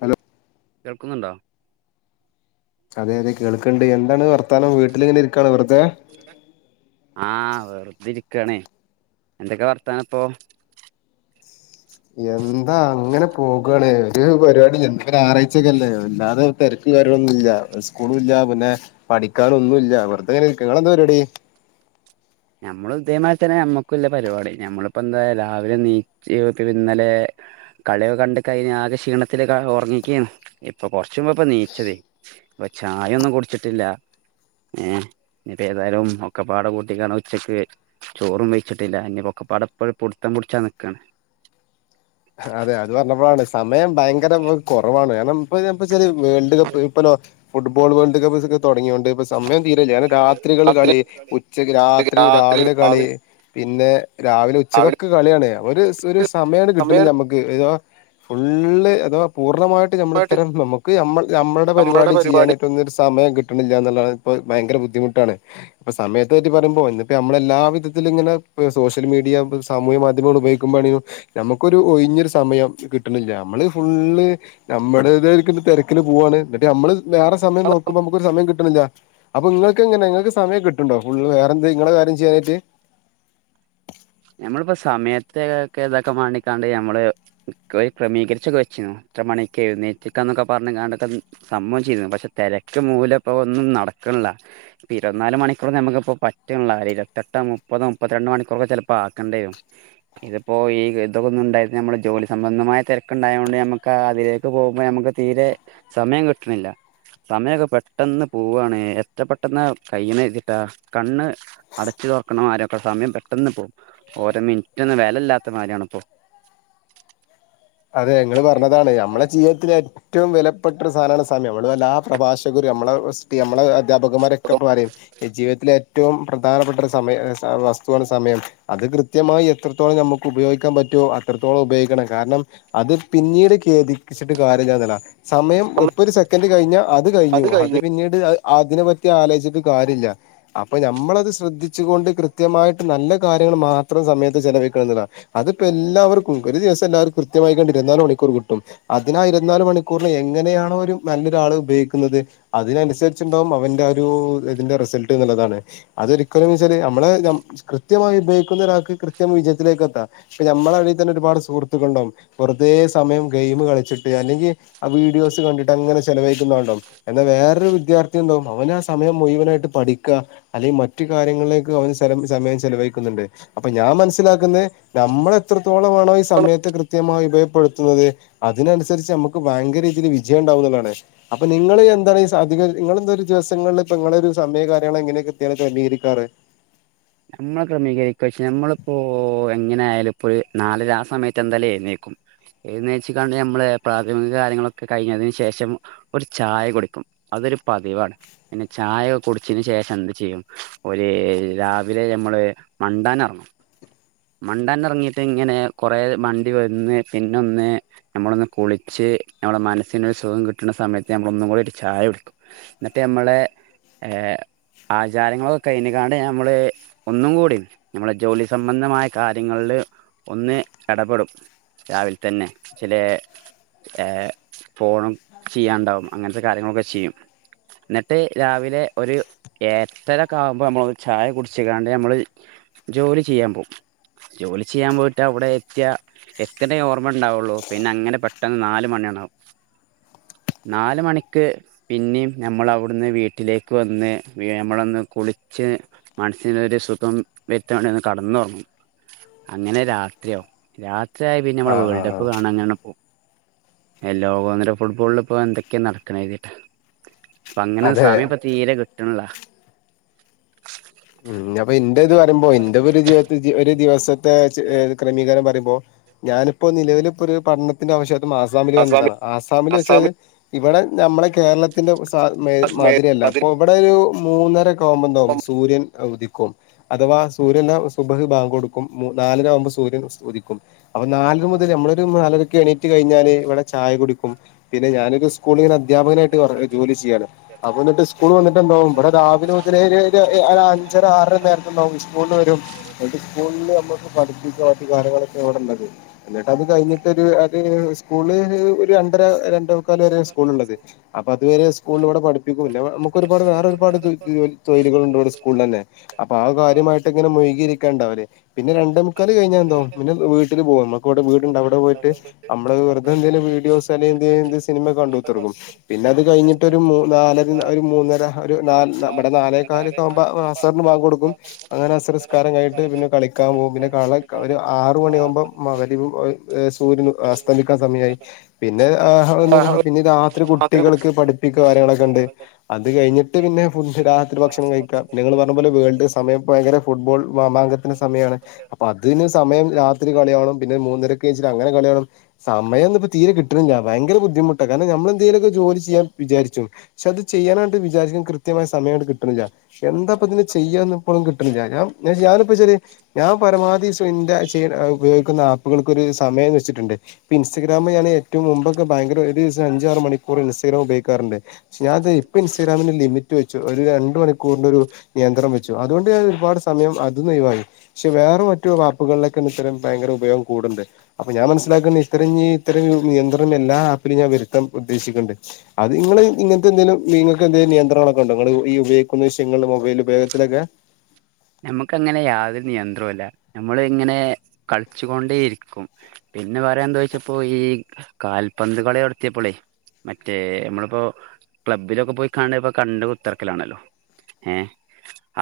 Hello കേൾക്കുന്നുണ്ടോ അതെ അതെ കേൾക്ക്ണ്ട് എന്താണ് വർത്താനം വീട്ടിലിങ്ങനെ ഇരിക്കാണ് വെറുതെ [inaudible] ആ വെറുതെരിക്കാണേ എന്തൊക്കെ വർത്താനം ഇപ്പൊ എന്താ അങ്ങനെ പോകണേ ഒരു പരിപാടി എന്ത ഞറായിച്ചക്കല്ലേ അല്ലാതെ തിരക്ക് കാര്യങ്ങളൊന്നുല്ല ഉസ്കൂളില്ല പിന്നെ പഠിക്കാനൊന്നുല്ല വെറുതെങ്ങനിരിക്കണ് നിങ്ങളെന്താ പരിപാടി ഞമ്മളു ഇതേമാതിരി തന്നെ നമ്മുക്കല്ല പരിപാടി ഞമ്മളിപ്പോ എന്താ രാവിലെ നീ ജീവിതത്തിലിന്നലെ കളിവയൊ കണ്ട് കഴിന് ആകെ ക്ഷീണത്തില് കെടന്ന് ഉറങ്ങീക്കാന്ന് ഇപ്പൊ കൊറച്ച മുമ്പാ ഇപ്പൊ നീച്ചതെ അപ്പൊ ചായൊന്നും കുടിച്ചിട്ടില്ല ഏഹ് ഇത് ഏതായാലും ഒക്കെ പാട കൂട്ടിക്കണ ഉച്ചക്ക് ചോറും വെച്ചിട്ടില്ല ഇനിപ്പൊക്കെപ്പാടെ ഇപ്പഴ് പൊടുത്തം പൊടിച്ചാ നിൽക്കാണ് അതെ അത് പറഞ്ഞപ്പോഴാണ് സമയം ഭയങ്കരമ കൊറവാണ് കാരണം [unintelligible] ച വേൾഡ് കപ്പ് ഇപ്പോ ഫുട്ബോൾ വേൾഡ് കപ്പ്സ്ക്കെ തുടങ്ങിയൊണ്ട് അപ്പ സമയം തീരല്ലേ രാത്രികള് കളി ഉച്ചക്ക് രാത്രി രാവിലെ കളി പിന്നെ രാവിലെ ഉച്ചക്കൊക്ക കളിയാണ് ഒരു ഒരു സമയാണ് കിട്ട മക്ക് ഫുള്ള് അഥവാ പൂർണ്ണമായിട്ട് [unintelligible] നമ്മള് ഇത്തരം നമുക്ക് നമ്മളൾടെ പരുപാടി ചെയ്യാനായി [unintelligible] ഒരു സമയം കിട്ടണില്ലാന്നുള്ള ഇപ്പ ഭയങ്കര ബുദ്ധിമുട്ടാണ് ഇപ്പൊ സമയത്തെ പറ്റി പറയുമ്പോൾ ഇന്നിപ്പോ നമ്മളെല്ലാ വിധത്തിലും ഇങ്ങനെ സോഷ്യൽ മീഡിയ സാമൂഹികമാധ്യമങ്ങൾ ഉപയോഗിക്കുമ്പോളാണ് ഞമ്മക്കൊരു ഒഴിഞ്ഞൊരു സമയം കിട്ടണില്ല നമ്മള് ഫുള്ള് നമ്മുടെ ഇതരിക്കുന്ന തെരക്കില് പോവാണ് ന്ന്ട്ട് നമ്മള് വേറെ സമയം നോക്കുമ്പോ നമുക്കൊരു സമയം കിട്ടും കിട്ട്ന്നില്യ അപ്പം നിങ്ങൾക്കെങ്ങനെ ങ്ങക്ക് സമയം കിട്ട്ണ്ടോ ഫുള്ള് വേറെന്ത് നിങ്ങളെ കാര്യം ചെയ്യാനായിട്ട് ഞമ്മളിപ്പൊ സമയത്തെ താക്കെ ഇതൊക്കെ മാനിക്കാണ്ട് നമ്മള് റിക്കവൈ ക്രമീകരിച്ചൊക്കെ വച്ചിരുന്നു ഇത്ര മണിക്ക് എഴ്ന്നേൽപിക്കാ ന്നൊക്കെ പറഞ് ങ്ങാണ്ട് ത- സംഭവം ചെയ്തിരുന്നു പക്ഷെ തെരക്ക് മൂലം ഇപ്പൊ ഒന്നും നടക്ക്‌ൺല്ല ഇപ്പ ഇരുവത്ത് നാല് മണിക്കൂർ ഞമ്ക്ക് ഇപ്പൊ പറ്റ്ൺലാ ഒരു ഇരുവത്തെട്ടോ മുപ്പതോ മുപ്പത്തി രണ്ട് മണിക്കൂറൊക്കെ ചിലപ്പൊ- പ്പാക്കണ്ടി വരും ഇത് പ്പോ ഈ ഗദ്ധം ഒന്നും ഉണ്ടായിട്ട് നമ്മളെ ജോലി സംബന്ധമായ തെരക്ക് ഇണ്ടായോണ്ട് ഞമ്മക്ക് ആ അതിലെ- ഇപ്പൊ പോകുമ്പോ ഞമ്മക്ക് തീരെ സമയം കിട്ട്ണില്ല സമയൊക്കെ പെട്ടന്ന് പൂവാണ് എത്ര പെട്ടെന്നാ കയ്യ്ണ് വെച്ച്ട്ടാ കണ്ണ്- അടച്ചു തൊർക്കണ മാരി ഒക്കെ സമയം പെട്ടെന്ന് പോവും ഓരോ മിൻറ്റൊന്നും വെല ഇല്ലാത്ത മാരിയാണ് ഇപ്പൊ അതെ ഇങ്ങള് പറഞ്ഞതാണ് ഞമ്മളെ ജീവിതത്തിൽ ഏറ്റ്- റ്റവും വിലപ്പെട്ട ഒരു സാനാണ് സമയം നമ്മളെ എല്ലാ പ്രഭാഷകരും നമ്മളെ എസ്‌പി നമ്മളെ അധ്യാപകന്മാരൊക്കെ പറയും ഈ ജീവിതത്തിലെ ഏറ്റവും പ്രധാനപ്പെട്ട ഒരു സമയം സ വസ്തുവാണ് സമയം. അത് കൃത്യമായി എത്രത്തോളം നമുക്ക് ഉപയോഗിക്കാൻ പറ്റുവോ അത്രത്തോളം ഉപയോഗിക്കണം കാരണം. അത് പിന്നീട് കേദിച്ചിട്ട് കാര്യം ഇല്ലടാ സമയം ഇപ്പൊ ഒരു സെക്കൻ്റ് കഴിഞ്ഞാ അത് കഴിഞ്ഞു അത് പിന്നീട് അതിനെ പറ്റി ആലോജിച്ചിട്ട് കാര്യല്ല അപ്പൊ ഞമ്മളത് ശ്രദ്ധിച്ചു കൊണ്ട് കൃത്യമായിട്ട് നല്ല കാര്യങ്ങൾ മാത്രം സമയത്ത് ചെലവഴിക്കണം എന്നുള്ളതാണ്. അതിപ്പോ എല്ലാവർക്കും ഒരു ദിവസം എല്ലാവർക്കും കൃത്യമായി കൊണ്ട് ഇരുവത്തി നാല് മണിക്കൂറും കിട്ടും അതിനാ ഇരുവത്ത് നാല് മണിക്കൂറില് എങ്ങനെയാണോ ഒരു നല്ലൊരാൾ ഉപയോഗിക്കുന്നത് അതിനനുസരിച്ചുണ്ടാവും അവന്റെ ആ ഒരു ഇതിന്റെ റിസൾട്ട് ന്ന് ള്ളതാണ്. അതൊരിക്കലും ന്ന് വെച്ചാല് നമ്മളെ നം കൃത്യമായി ഉപയോഗിക്കുന്ന ഒരാൾക്ക് കൃത്യം വിജയത്തിലേക്ക് എത്താം പക്ഷെ നമ്മളെ എടേൽ തന്നെ ഒരുപാട് സുഹൃത്തുക്കളുണ്ടാവും വെറുതേ സമയം ഗെയിം കളിച്ചിട്ട് അല്ലെങ്കി അ വീഡിയോസ് കണ്ടിട്ട് അങ്ങനെ ചെലവഴിക്കുന്ന ആള്ണ്ടാവും എന്നാ വേറൊരു വിദ്യാർത്ഥി ഉണ്ടാവും അവനാ സമയം മുഴുവനായിട്ട് പഠിക്കാ അല്ലെങ്കിൽ മറ്റു കാര്യങ്ങളിലേക്കും അവന് ചെലപ്പൊ സമയം ചെലവഴിക്കുന്നുണ്ട്. അപ്പൊ ഞാൻ മനസ്സിലാക്കുന്നത് നമ്മൾ എത്രത്തോളമാണോ ഈ സമയത്തെ കൃത്യ- കൃത്യമായി ഉപയോഗപ്പെടുത്തുന്നത് അതിനനുസരിച്ച് നമക്ക് ഭയങ്കര രീതിയിൽ വിജയം ഉണ്ടാവും എന്നുള്ളതാണ് അപ്പൊ നിങ്ങള് എന്താണ് സ അധികം നിങ്ങള് ഇന്ന് ഒരു ദിവസങ്ങളില് ഇപ്പൊ നിങ്ങള് ഒരു സമയോം കാര്യങ്ങൾ എങ്ങനെയൊക്കെ കൃത്യമായി ക്രെമീകരിക്കാറ് നമ്മൾ ക്രമീകരിക്കും പക്ഷെ നമ്മളിപ്പോ എങ്ങനെ ആയാലും ഇപ്പോ ഒരു നാലര ആ സമയത്ത് എന്തായാലും എഴുന്നേൽക്കും എഴ്‌ന്നേച്ച്ക്കാണ്ട് നമ്മള് പ്രാഥമിക കാര്യങ്ങളൊക്കെ കഴിഞ്ഞതിന് ശേഷം ഒരു ചായ കുടിക്കും അതൊരു പതിവാണ് പിന്നെ ചായ കുടിച്ചതിന് ശേഷം എന്ത് ചെയ്യും ഒര് രാ- പിന്നെ നമ്മള് മണ്ടാൻ എറങ്ങും മണ്ടാൻ എറങ്ങിട്ട് ഇങ്ങനെ കൊറേ മണ്ടി വന്ന് പിനൊന്ന് നമ്മളൊന്ന് കുളിച്ച് നമ്മടെ മനസ്സിന് ഒരു സുഖം കിട്ടണ സമയത്ത് നമ്മള് ഒന്നും കൂടി ഒരു ചായ കുടിക്കും എന്നിട്ട് നമ്മളെ എ ഹേ ആചാരങ്ങളൊക്കെ കഴിഞ്ഞിങ്ങാണ്ട് ഞമ്മള് ഒന്നും കൂടി നമ്മളെ ജോലി സംബന്ധമായ- കാര്യങ്ങൾല് ഒന്ന് എടപെടും രാവിൽ തന്നെ ചിലേ- ഏ ഫോണും ചെയ്യാൻ ഇണ്ടാവും അങ്ങനത്തെ കാര്യങ്ങളൊക്കെ ചെയ്യും. എന്നിട്ട് രാവിലെ ഒരു എട്ടരൊക്കെ ആവുമ്പോ നമ്മൾ ഒരു ചായ കുടിച്ചിക്കാണ്ട് നമ്മള് ജോലി ചെയ്യാൻ പോകും. ജോലി ചെയ്യാൻ പോയിട്ട് അവിടെ എത്തിയ എത്തിയതേ ഓർമ്മ ഉണ്ടാവുള്ളൂ പിന്നെ അങ്ങനെ പെട്ടെന്ന് നാല് മണിയണ്ടാവും നാല് മണിക്ക് പിനേം ഞമ്മളവ്ട്ന്ന് വീട്ടിലേക്ക് വന്ന് വെ നമ്മളൊന്ന് കുളിച്ച് മനസ്സിന് ഒരു സുഖം വെരുത്താൻ വേണ്ടി ഒന്ന് കടന്നൊറങ്ങും അങ്ങനെ രാത്രിയാവും രാത്രിയായ പിന്നെ നമ്മള് ആഹ് വേൾഡ് ആഹ് കപ്പ് കാണാൻ അങ്ങനെ പോകും ഏഹ് ലോകോന്നര ഫുട്ബോളില് ഇപ്പൊ എന്തൊക്കെയാ നടക്കണ്ന്ന് കര്തീട്ടാ അപ്പ അങ്ങനെ അതെ സമയം ഇപ്പോ തീരെ കിട്ടണില്ലാ ഉം അപ്പൊ ഇന്റെ ഇത് പറയുമ്പോ ഇന്റെ ഒരു ജീവിത ഒരു ദിവസത്തെ ചെ ഏഹ് ക്രമീകരണം പറയുമ്പോ ഞാനിപ്പോ നിലവിലിപ്പോ ഒരു പഠനത്തിന്റെ ആവശ്യായിട്ട് മാസ് സ്സാമില് വന്നതാണ് ആസാമില് വെച്ച് ഇവടെ ഞമ്മളെ കേരളത്തിന്റെ സ മേ മാതിരിയല്ലാ അപ്പം ഇവിടെ ഒരു മൂന്നര ഒക്കെ ആവുമ്പോ എന്താവും സൂര്യൻ ആഹ് ഉദിക്കും അഥവാ സൂര്യൻ അല്ലാ സുബ്ഹ് ബാങ്ക് കൊടുക്കും മു നാലരാകുമ്പോ സൂര്യൻ സ് ഉദിക്കും അപ്പൊ നാലര മുതല് നമ്മളൊരു നാലരെക്ക് എണീറ്റ് കഴിഞ്ഞാല് ഇവിടെ ചായ കുടിക്കും പിന്നെ ഞാനൊരു സ് സ്കൂളില് അധ്യാപകനായിട്ട് വർ ജോലി ചെയ്യാണ് അപ്പൊ എന്നിട്ട് സ്കൂൾ വന്നിട്ട് എന്താകും ഇവിടെ രാവിലെ മുതലെ ഒര് ഒര് എ [unintelligible] [unintelligible] ഇണ്ടാകും സ്കൂളില് വെരും എന്നിട്ട് സ്കൂളില് നമ്മക്ക് പഠിപ്പിക്കാ മറ്റ് കാര്യങ്ങളൊക്കെ ആണ് ഇവിടെള്ളത് എന്നിട്ട് അത് കഴിഞ്ഞിട്ട് ഒരു അത് സ്കൂള് ഒരു രണ്ടര രണ്ടേമുക്കാല് വെരെയാ സ്കൂള് ഇള്ളത് അപ്പൊ അതുവരെ സ്കൂളിൽ ഇവിടെ പഠിപ്പിക്കും പിന്നെ നമുക്ക് ഒരുപാട് വേറെ ഒരുപാട് തൊ ജോ തൊഴില്കള്ണ്ട് ഇവടെ സ്കൂളിലെന്നെ. അപ്പ ആ കാര്യമായിട്ട് ഇങ്ങനെ മുഴുകിയിരിക്കണ്ട് അവര്. പിന്നെ രണ്ടേ മുക്കാല് കഴിഞ്ഞാ എന്താവും പിന്നെ വീട്ടില് പോകാ ഇമ്മക് [unintelligible] വീട്ണ്ട് അവടെ പോയിട്ട് അമ്മള് വെറുതെ എന്തേലും വീഡിയോസ് അല്ലെ എന്തേ ഹിന്ദി സിനിമേക്കെ കണ്ടു കുത്തിർക്കും. പിന്നെ അത് കഴിഞ്ഞിട്ട് ഒരു മൂ നാലര ഒരു മൂന്നര ഒരു നാല് നാ ഇബടെ നാലേകാലൊക്കെ ആവുമ്പോ [unintelligible] [unintelligible] ബാങ്ക് കൊടുക്കും അങ്ങനെ അസറ്സ്ക്കാരം കയിഞ്ഞിട്ട് പിന്നെ കളിക്കാൻ പോകും പിന്നെ കള ഒരു ആറ് മണിയാകുമ്പോം മഗരിബും ഒ ഏഹ് സൂര്യനും അസ്തമിക്കാൻ സമയായി പിന്നെ [unintelligible] പിന്നെ രാത്രീല് കുട്ടികളെ പഠിപ്പിക്കാ കാര്യങ്ങളൊക്കെ ഇണ്ട്. അത് കഴിഞ്ഞിട്ട് പിന്നെ ഫുഡ് രാത്രി ഭക്ഷണം കഴിക്കാ പിന്നെ നിങ്ങൾ പോലെ വേൾഡ് സമയം ഇപ്പം ഭയങ്കര ഫുട്ബോൾ മാമാങ്കത്തിൻ്റെ സമയാണ്. അപ്പൊ അതിന് സമയം രാത്രി കളി കാണും പിന്നെ മൂന്നരെക്ക് എനീച്ച് അങ്ങനെ കളി കാണും. സമയൊന്നും ഇപ്പൊ തീരെ കിട്ട്ണില്ലാ ഭയങ്കര ബുദ്ധിമുട്ടാണ് കാരണം നമ്മള് എന്തെലൊക്കെ ജോലി ചെയ്യാൻ വിചാരിച്ചും പക്ഷെ അത് ചെയ്യാനായിട്ട് വിചാരിക്കും കൃത്യമായ സമയാട്ട് കിട്ട്ണില്ലാ എന്താ ഇപ്പം ഇതിന് ചെയ്യാന്ന് ഇപ്പളും കിട്ട്ണില്ലാ ഞാ ഞാനിപ്പോച്ചാല് ഞാൻ പരമാവധി സ്വ ഇൻ്റെ ചെയ് ഉപയോഗിക്കുന്ന ആപ്പുകൾക്കൊരു സമയം വെച്ചിട്ടുണ്ട്. ഇപ്പ ഇൻസ്റ്റഗ്രാമ് ഞാന് എറ്റവും മുമ്പൊക്കെ ഭയങ്കര ഒരുദിവസം അഞ്ചറും ആറും മണിക്കൂറൊക്കെ ഇൻസ്റ്റഗ്രാം ഉപയോഗിക്കാറുണ്ട് പക്ഷെ ഞാൻ ഇത് ഇപ്പ ഇൻസ്റ്റഗ്രാമിന് ലിമിറ്റ് വെച്ചു ഒരു രണ്ടു മണിക്കൂറിൽ ഒരു നിയന്ത്രണം വെച്ചു അതുകൊണ്ട് ഞാൻ ഒരുപാട് സമയം അത് ന്ന് ഒയിവായി. പക്ഷെ വേറെ മറ്റു ആപ്പുകളിലൊക്കെയാണ് ഇത്തരം ഭയങ്കര ഉപയോഗം കൂട്ണ്ട്. അപ്പൊ ഞാൻ മനസ്സിലാക്കുന്നെ ഇത്തരം ഇഞ്ഞി ഇത്തരം ഒരു നിയന്ത്രണം എല്ലാ ആപ്പിലും ഞാൻ വെരുത്താൻ ഉദ്ദേശിക്ക്ണ്ട്. അത് ഇങ്ങള് ഇങ്ങൻത്തെ എന്തെലും ഇങ്ങക്ക് എന്തേം നിയന്ത്രണൊക്കെ ഇണ്ടോ ഇങ്ങള് ഈ ഉപയോഗിക്കുന്ന വിഷയങ്ങള് മൊബൈലും ഉപയോഗത്തിലൊക്കെ ഞമ്മക്ക് അങ്ങനെ യാതൊരു നിയന്ത്രോല്ലാ ഞമ്മള് ഇങ്ങനെ കളിച്ചുകൊണ്ടേ ഇരിക്കും. പിന്നെ വേറെ എന്തോ ചോയിച്ചപ്പോ ഈ കാൽപന്തുകളി നടത്തിയപ്പളെ മറ്റേ നമ്മളിപ്പോ ക്ലബ്ബിലൊക്കെ പോയിക്കാണ്ട് ഇപ്പൊ കണ്ട് കുത്തിർക്കലാണല്ലോ? ഏഹ്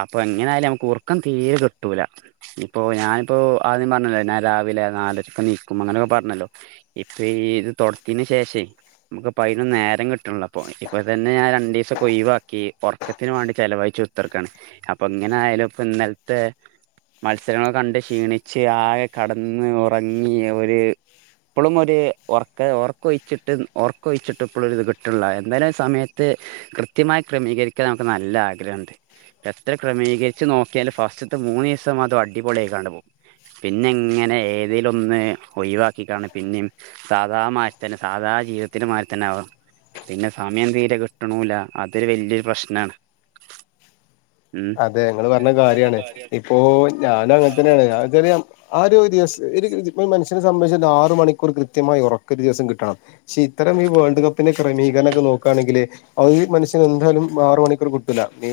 അപ്പൊ എങ്ങനായാലും നമ്മക്ക് ഒറക്കം തീരെ കിട്ടൂലാ. ഇപ്പൊ ഞാനിപ്പോ ആദ്യം പറഞ്ഞല്ലോ ഞാൻ രാവിലെ നാലരെക്ക് എണീക്കും അങ്ങനെയൊക്കെ പറഞ്ഞല്ലോ? ഇപ്പ ഈ ഇത് തൊടത്തിന് ശേഷേ നമ്മക്ക് ഇപ്പ അയിനൊന്നും നേരം കിട്ടണില്ലാ. ഇപ്പോ ഇപ്പ തന്നെ ഞാൻ രണ്ടീസൊക്കെ ഒയിവാക്കി. ഒറക്കത്തിന് വേണ്ടി ചെലവഴിച്ചു കുത്തർക്കാണ് അപ്പൊ ഇങ്ങനെ ആയാലും ഇപ്പൊ ഇന്നല്ത്തെ- മത്സരങ്ങളൊക്കെ കണ്ട് ക്ഷീണിച്ച് ആകെ കടന്ന് ഉറങ്ങി. ഒരു- ഇപ്പളും ഒര് ഒറ്ക്ക് ഒറക്കൊഴിച്ചിട്ട് ഒർക്കൊഴിച്ചിട്ടും ഇപ്പളും ഇത് കിട്ട്ണ്ല്ല. ഇന്നലെ സമയത്ത് കൃത്യമായി ക്രമീകരിക്കാൻ നമുക്ക് നല്ല ആഗ്രഹം ഉണ്ട്. എത്ര ക്രമീക വച്ച് നോക്കിയാൽ ഫസ്റ്ററ്റ് മൂന്ന് ദിവസം അടിപൊളിയായിക്കാണ്ട് പോകും. പിന്നെ ഇങ്ങനെ ഏതേലും ഒന്ന് ഒഴിവാക്കിക്കാണ്ട് പിന്നിം- സാധാ മായിരി തന്നെ സാധാ ജീവിതത്തിന്റെ മായിരി തന്നെ ആവാ. പിന്നെ സമയം തീരെ കിട്ട്ണൂല്ല. അതൊരു വല്യയൊരു പ്രശ്നാണ്. ഉം അതെ ഇങ്ങള് പറഞ്ഞ കാര്യാണ്. ഇപ്പോ ഞാന് അങ്ങന് തന്നെയാണ്. ഞാ ഇത്വരെ ആ ഒരു ദിവസ് ഒര് ഇപ്പൊ മനുഷ്യനെ സംബന്ധിച്ച് ആറു മണിക്കൂർ കൃത്യമായി ഉറക്ക് ഒരു ദിവസം കിട്ടണം. പക്ഷെ ഇത്തര ഈ വോൾഡ്പ്പിന്റെ ക്രമീകരണൊക്കെ നോ യാണെങ്കിൽ അഹ് ഈമനുഷ്യൻ എന്തായാലും ആറ് മണിക്കൂർ കിട്ടൂല്ല. നീ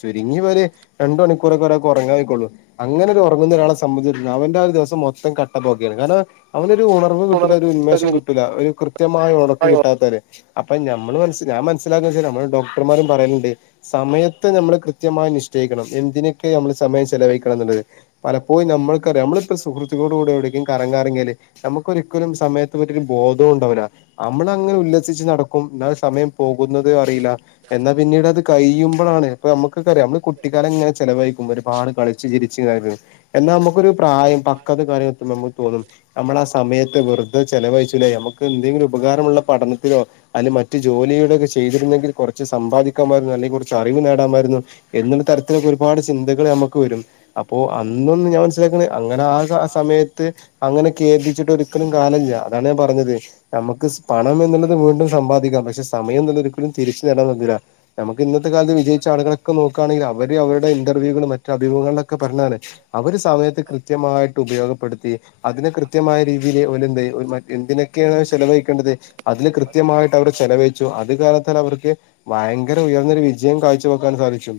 ചുരുങ്ങിപ്പൊര് രണ്ട് മണിക്കൂറൊക്കെ ഒരാൾക്ക് ഉറങ്ങാ വെയിക്കൊള്ളൂ. അങ്ങനെ ഒരു ഉറങ്ങുന്ന ഒരാളെ സംബന്ധിച്ച് അവന്റെ ആ ഒരു ദിവസം മൊത്തം കട്ടക്ക് ഓക്കെയാണ്. കാരണം അവനൊരു ഉണ ഒന്നും കിട്ടൂല്ല. ഒരു ഉന്മേഷും കിട്ടൂല്ല. ഒരു കൃത്യമായ ഉറക്ക് കിട്ടാത്തവര്. അപ്പൊ നമ്മള് മനസ് ഞാൻ മനസ്സിലാക്കെച്ചാൽ നമ്മള് ഡോക്ടർമാരും പറയിണ്ട് സമയത്ത് നമ്മൾ കൃ കൃത്യമായി നിശ്ചയിക്കണം. എന്തിനൊക്കെ നമ്മള് സമയം ചെലവഴിക്കണം എന്നുള്ളത്. പലപ്പോഴും ഈ നമ്മൾക്കറിയാം നമ്മളിപ്പോ സുഹൃത്തക്കളോട് കൂടെ എവിടേക്കലും കറങ്ങാൻ ഇറങ്ങിയാല് നമുക്കൊരിക്കലും സമയത്ത്- ഒറ്റണ്ണതിനും ബോധൂണ്ടാവൂല്ല. അമ്മള് അങ്ങനെ ഉല്ലസിച്ച് നടക്കും. എന്നാൽ സമയം പോകുന്നത് അറിയീല്ല. എന്നാ പിന്നീട് അത് കഴിയുമ്പോഴാണ് ഇപ്പൊ നമുക്ക് നമ്മുക്ക്‌ അറിയാം നമ്മള് കുട്ടിക്കാലം ഇങ്ങനെ ചെലവഴിക്കുമ്പൊ ഒരുപാട് കളിച്ച് ചിരിച്ച് ഇങ്ങനെ ഇരുന്ന്. എന്നാ നമുക്കൊരു പ്രായം പക്ക്വതൊക്കെ എത്തുമ്പോ നമുക്ക് തോന്നും നമ്മള്ആ സമയത്ത് വെറുതെ ചെലവഴിച്ചൂലെ നമുക്ക് എന്തെങ്കിലും ഉപകാരമുള്ള പഠനത്തിലോ അല്ലെ മറ്റ് ജോലിയുടെ ഒക്കെ ചെയ്തിരുന്നെങ്കിൽ കൊറച്ച് സമ്പാദിക്കാമായിരുന്നു. അല്ലെങ്കിൽ കൊറച്ച് അറിവ് നേടാമായിരുന്നു. എന്നുള്ള തരത്തിലൊക്കെ ഒരുപാട് ചിന്തകൾ നമ്മുക്ക് വരും അപ്പോ അന്നൊന്നും ഞാൻ മനസ്സിലാക്ക്ണെ അങ്ങനെ ആ ആസമയത്ത് അങ്ങനെ കേദിച്ചിട്ട് ഒര് കാര്യൂല്ല. അതാ ഞാൻ പറഞ്ഞത്. നമക്ക് സ് പണം എന്നുള്ളത് വീണ്ടും സമ്പാദിക്കാം. പക്ഷെ സമയം എന്നുള്ളത് ഒരിക്കലും തിരിച്ചു നേടാൻ കഴിയൂല്ല. നമുക്ക് ഇന്നത്തെ കാലത്ത് വിജയിച്ച ആളുകളൊക്കെ നോക്കുകയാണെങ്കിൽ അവര് അവരുടെ ഇന്റർവ്യൂയിലും മറ്റു അഭിമുഖങ്ങളിലൊക്കെ പറിണറിയൊ- അവര് സമയത്ത്കൃത്യമായിട്ട് ഉപയോഗപ്പെടുത്തി അതിന് കൃത്യമായ രീതിയിൽ ഓല്ന്തെയ്യും എന്തിനൊക്കെയാണോ ചെലവഴിക്കേണ്ടത് അതില് കൃത്യമായിട്ട് അവർ ചെലവഴിച്ചു. അത് കാലത്താല് അവർക്ക് ഭയങ്കര ഉയർന്നൊരു വിജയം കാഴ്ച വെക്കാൻ സാധിച്ചു.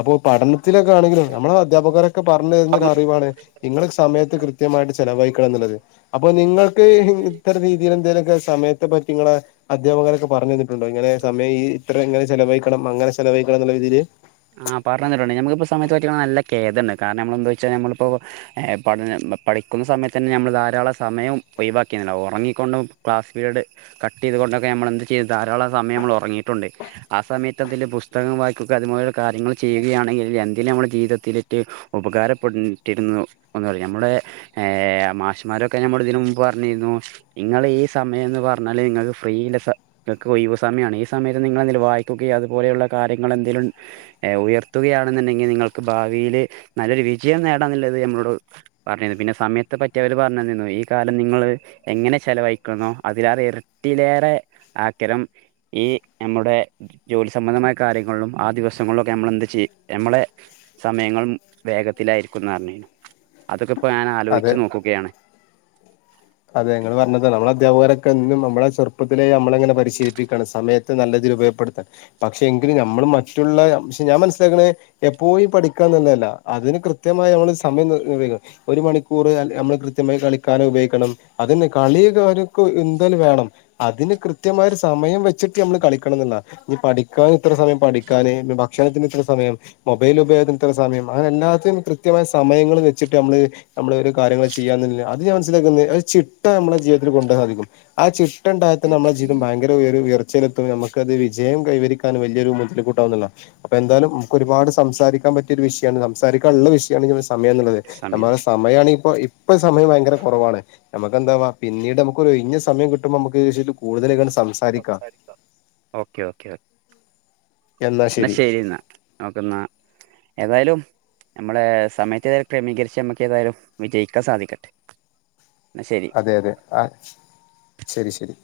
അപ്പൊ പഠനത്തിലൊക്കെ ആണെങ്കിലും നമ്മളെ അധ്യാപകരൊക്കെ പറഞ്ഞു തരുന്ന ഒരറിവാണ് നിങ്ങൾ സമയത്ത് കൃത്യമായിട്ട് ചെലവഴിക്കണം എന്നുള്ളത്. അപ്പൊ നിങ്ങൾക്ക് ഇത്തരം രീതിയിൽ എന്തേലുമൊക്കെ സമയത്തെ പറ്റി ഇങ്ങളെ അധ്യാപകര് ഒക്കെ പറഞ്ഞ് തന്നിട്ടുണ്ടോ? ഇങ്ങനെ സമയം ഈ ഇത്ര ഇങ്ങനെ ചെലവഴിക്കണം അങ്ങനെ ചെലവഴിക്കണം എന്നുള്ള രീതിയില് ആ പറഞ്ഞ് തന്നിട്ടുണ്ട്. നമ്മക്ക് ഇപ്പോ സമയത്തെ പറ്റിയൊക്കെ നല്ല കേദണ്ട്. കാരണം നമ്മൾ എന്താ വെച്ചാൽ നമ്മളിപ്പോ പഠന പഠിക്കുന്ന സമയത്ത് തന്നെ നമ്മൾ ധാരാളംസമയം ഒഴിവാക്കിട്ടുണ്ടാവും ഉറങ്ങിക്കോണ്ടും ക്ലാസ്സ്പീരഡ് കട്ട് ചെയ്തു കൊണ്ടൊക്കെ നമ്മൾ എന്ത് ചെയ്യും ധാരാളം സമയം നമ്മൾ ഉറങ്ങിയിട്ടുണ്ട്. ആ സമയത്തൊക്കെ വല്ല പുസ്തകം വായികുക്ക അതു മൂലം കാര്യങ്ങൾ ചെയ്യുകയാണെങ്കിൽ എന്തേലും നമ്മുടെ ജീവിതത്തിലേക്ക് ഉപകാരപ്പെട്ടിരുന്നു. ഒന്നറിയാം നമ്മളെ മാഷന്മാരൊക്കെ നമ്മൾ ഇതിനു മുമ്പ് പറഞ്ഞിരുന്നു ഇങ്ങളെ ഈ സമയം എന്ന് പറഞ്ഞാല് നിങ്ങക്ക് ഫ്രീയുള്ള സമയ നിങ്ങക്ക് ഒഴിവുസമയമാണ് ഈ സമയത്ത് നിങ്ങളെന്തേലും വായിക്കുകോ അതുപോലുള്ള കാര്യങ്ങൾ എന്തേലും ഉയർത്തുകയാണന്നുണ്ടെങ്കിൽ നിങ്ങൾക്ക് ഭാവിൽ നല്ലൊരു വിജയം നേടാൻ എന്നുള്ളത് നമ്മളോട് പറഞ്ഞിരുന്നു പിന്നെ സമയത്ത് പറ്റിയവര് പറഞ്ഞെന്നിനു ഈ കാലം നിങ്ങള് എങ്ങനെ ചെലവഴിക്കുന്നോ അതിലേറെ എരട്ടിലേറെ ആക്കരം ഈ നമ്മുടെ ജോലി സംബന്ധമായ കാര്യങ്ങളിലും ആ ദിവസം ദിവങ്ങളിലൊക്കെ നമ്മള്എന്താ ചെയ്യാ നമ്മളെ സമയങ്ങളും വേഗത്തിലായിരിക്കുംന്നാ പറഞ്ഞേ അതൊക്കെ ഇപ്പം ഞാൻ അതെ ആലോയിച്ച് നോക്കുകയാണ്. അതെ നിങ്ങള് പറഞ്ഞതാ നമ്മളെ അധ്യാപകരൊക്കെ എന്നും നമ്മളെ ചെറുപ്പത്തിലെ നമ്മളെങ്ങനെ പരിശീലിപ്പിക്കാണ് സമയത്ത് നല്ല രീതില് ഉപയോഗപ്പെടുത്താൻ പക്ഷെ എങ്കിലും നമ്മള് മറ്റുള്ളയാ പക്ഷെ ഞാൻ മനസ്സിലാക്ക്ണെ എപ്പോഴും പഠിക്കാം എന്നൊന്നല്ല അതിന് കൃത്യമായി നമ്മള് സമയം നിർവഹിക്കണം ഒരു മണിക്കൂറ് നമ്മള് കൃത്യമായി കളിക്കാനും ഉപയോഗിക്കണം അതന്നെ കളിയൊക്കെ കാര്യൊക്കെ എന്തായാലും വേണം അതിന് കൃത്യമായോര് സമയം വെച്ചിട്ട് നമ്മള് കളിക്കണം എന്നെന്നാ ഇഞ്ഞ് പഠിക്കാൻ ഇത്ര സമയം പഠിക്കാന് പിന്നെ ഭക്ഷണത്തിന് ഇത്ര സമയം മൊബൈൽ ഉപയോഗത്തിന് ഇത്ര സമയം അങ്ങനെ എല്ലാത്തിനും കൃത്യമായ സമയങ്ങള് വെച്ചിട്ട് നമ്മള് നമ്മള് ഒരു കാര്യങ്ങള് ചെയ്യാന്നില്ല അത് ഞാൻ മനസിലാക്കുന്നെ അത് ചിട്ട നമ്മളെ ജീവിതത്തില് കൊണ്ടരണം അധികവും ആ ചിട്ട ഇണ്ടായാ തന്നെ നമ്മളെ ജീവിതം ഭയങ്കര ഉയരും ഉയർച്ചെയ്ലെത്തും നമുക്ക് അത് വിജയം കൈവരിക്കാനും വല്യൊരു മുതൽ കൂട്ടാവും ഇന്ന്ള്ളാ അപ്പം എന്തായാലും നമുക്ക് ഒരുപാട് സംസാരിക്കാൻ പറ്റിയ ഒര് വിഷയാണ് സംസാരിക്കാൻ ഇള്ള വിഷ് [unintelligible] സമയം ഇന്ന്ള്ളത് സമയം നമ്മളെ സമയാണിപ്പോ ഇപ്പ സമയം ഭയങ്കര കൊറവാണ്. നമ്മക്കെന്താവാ പിന്നീട് നമുക്ക് ഒര് ഒഴിഞ്ഞ സമയം കിട്ടുമ്പോ നമ്മക്ക് ഇതില്കൂട്തലായിക്കാണ്ട് സംസാ സംസാരിക്കാം ഓക്കെ ഓക്കെ എന്നാ ഇന്നാ ശരി ശെരി ഇന്നാ ഓക്കെന്നാ ഏതായാലും നമ്മളേ സമയത്തിനനുസരിച്ച് ക്രമീകരിച്ച് നമ്മക്ക് ഏതായാലും വിജയിക്കാൻ സാധിക്കട്ടെ ഇന്നാ ശെരി അതെ അതെ ആഹ് ശെരി ശെരി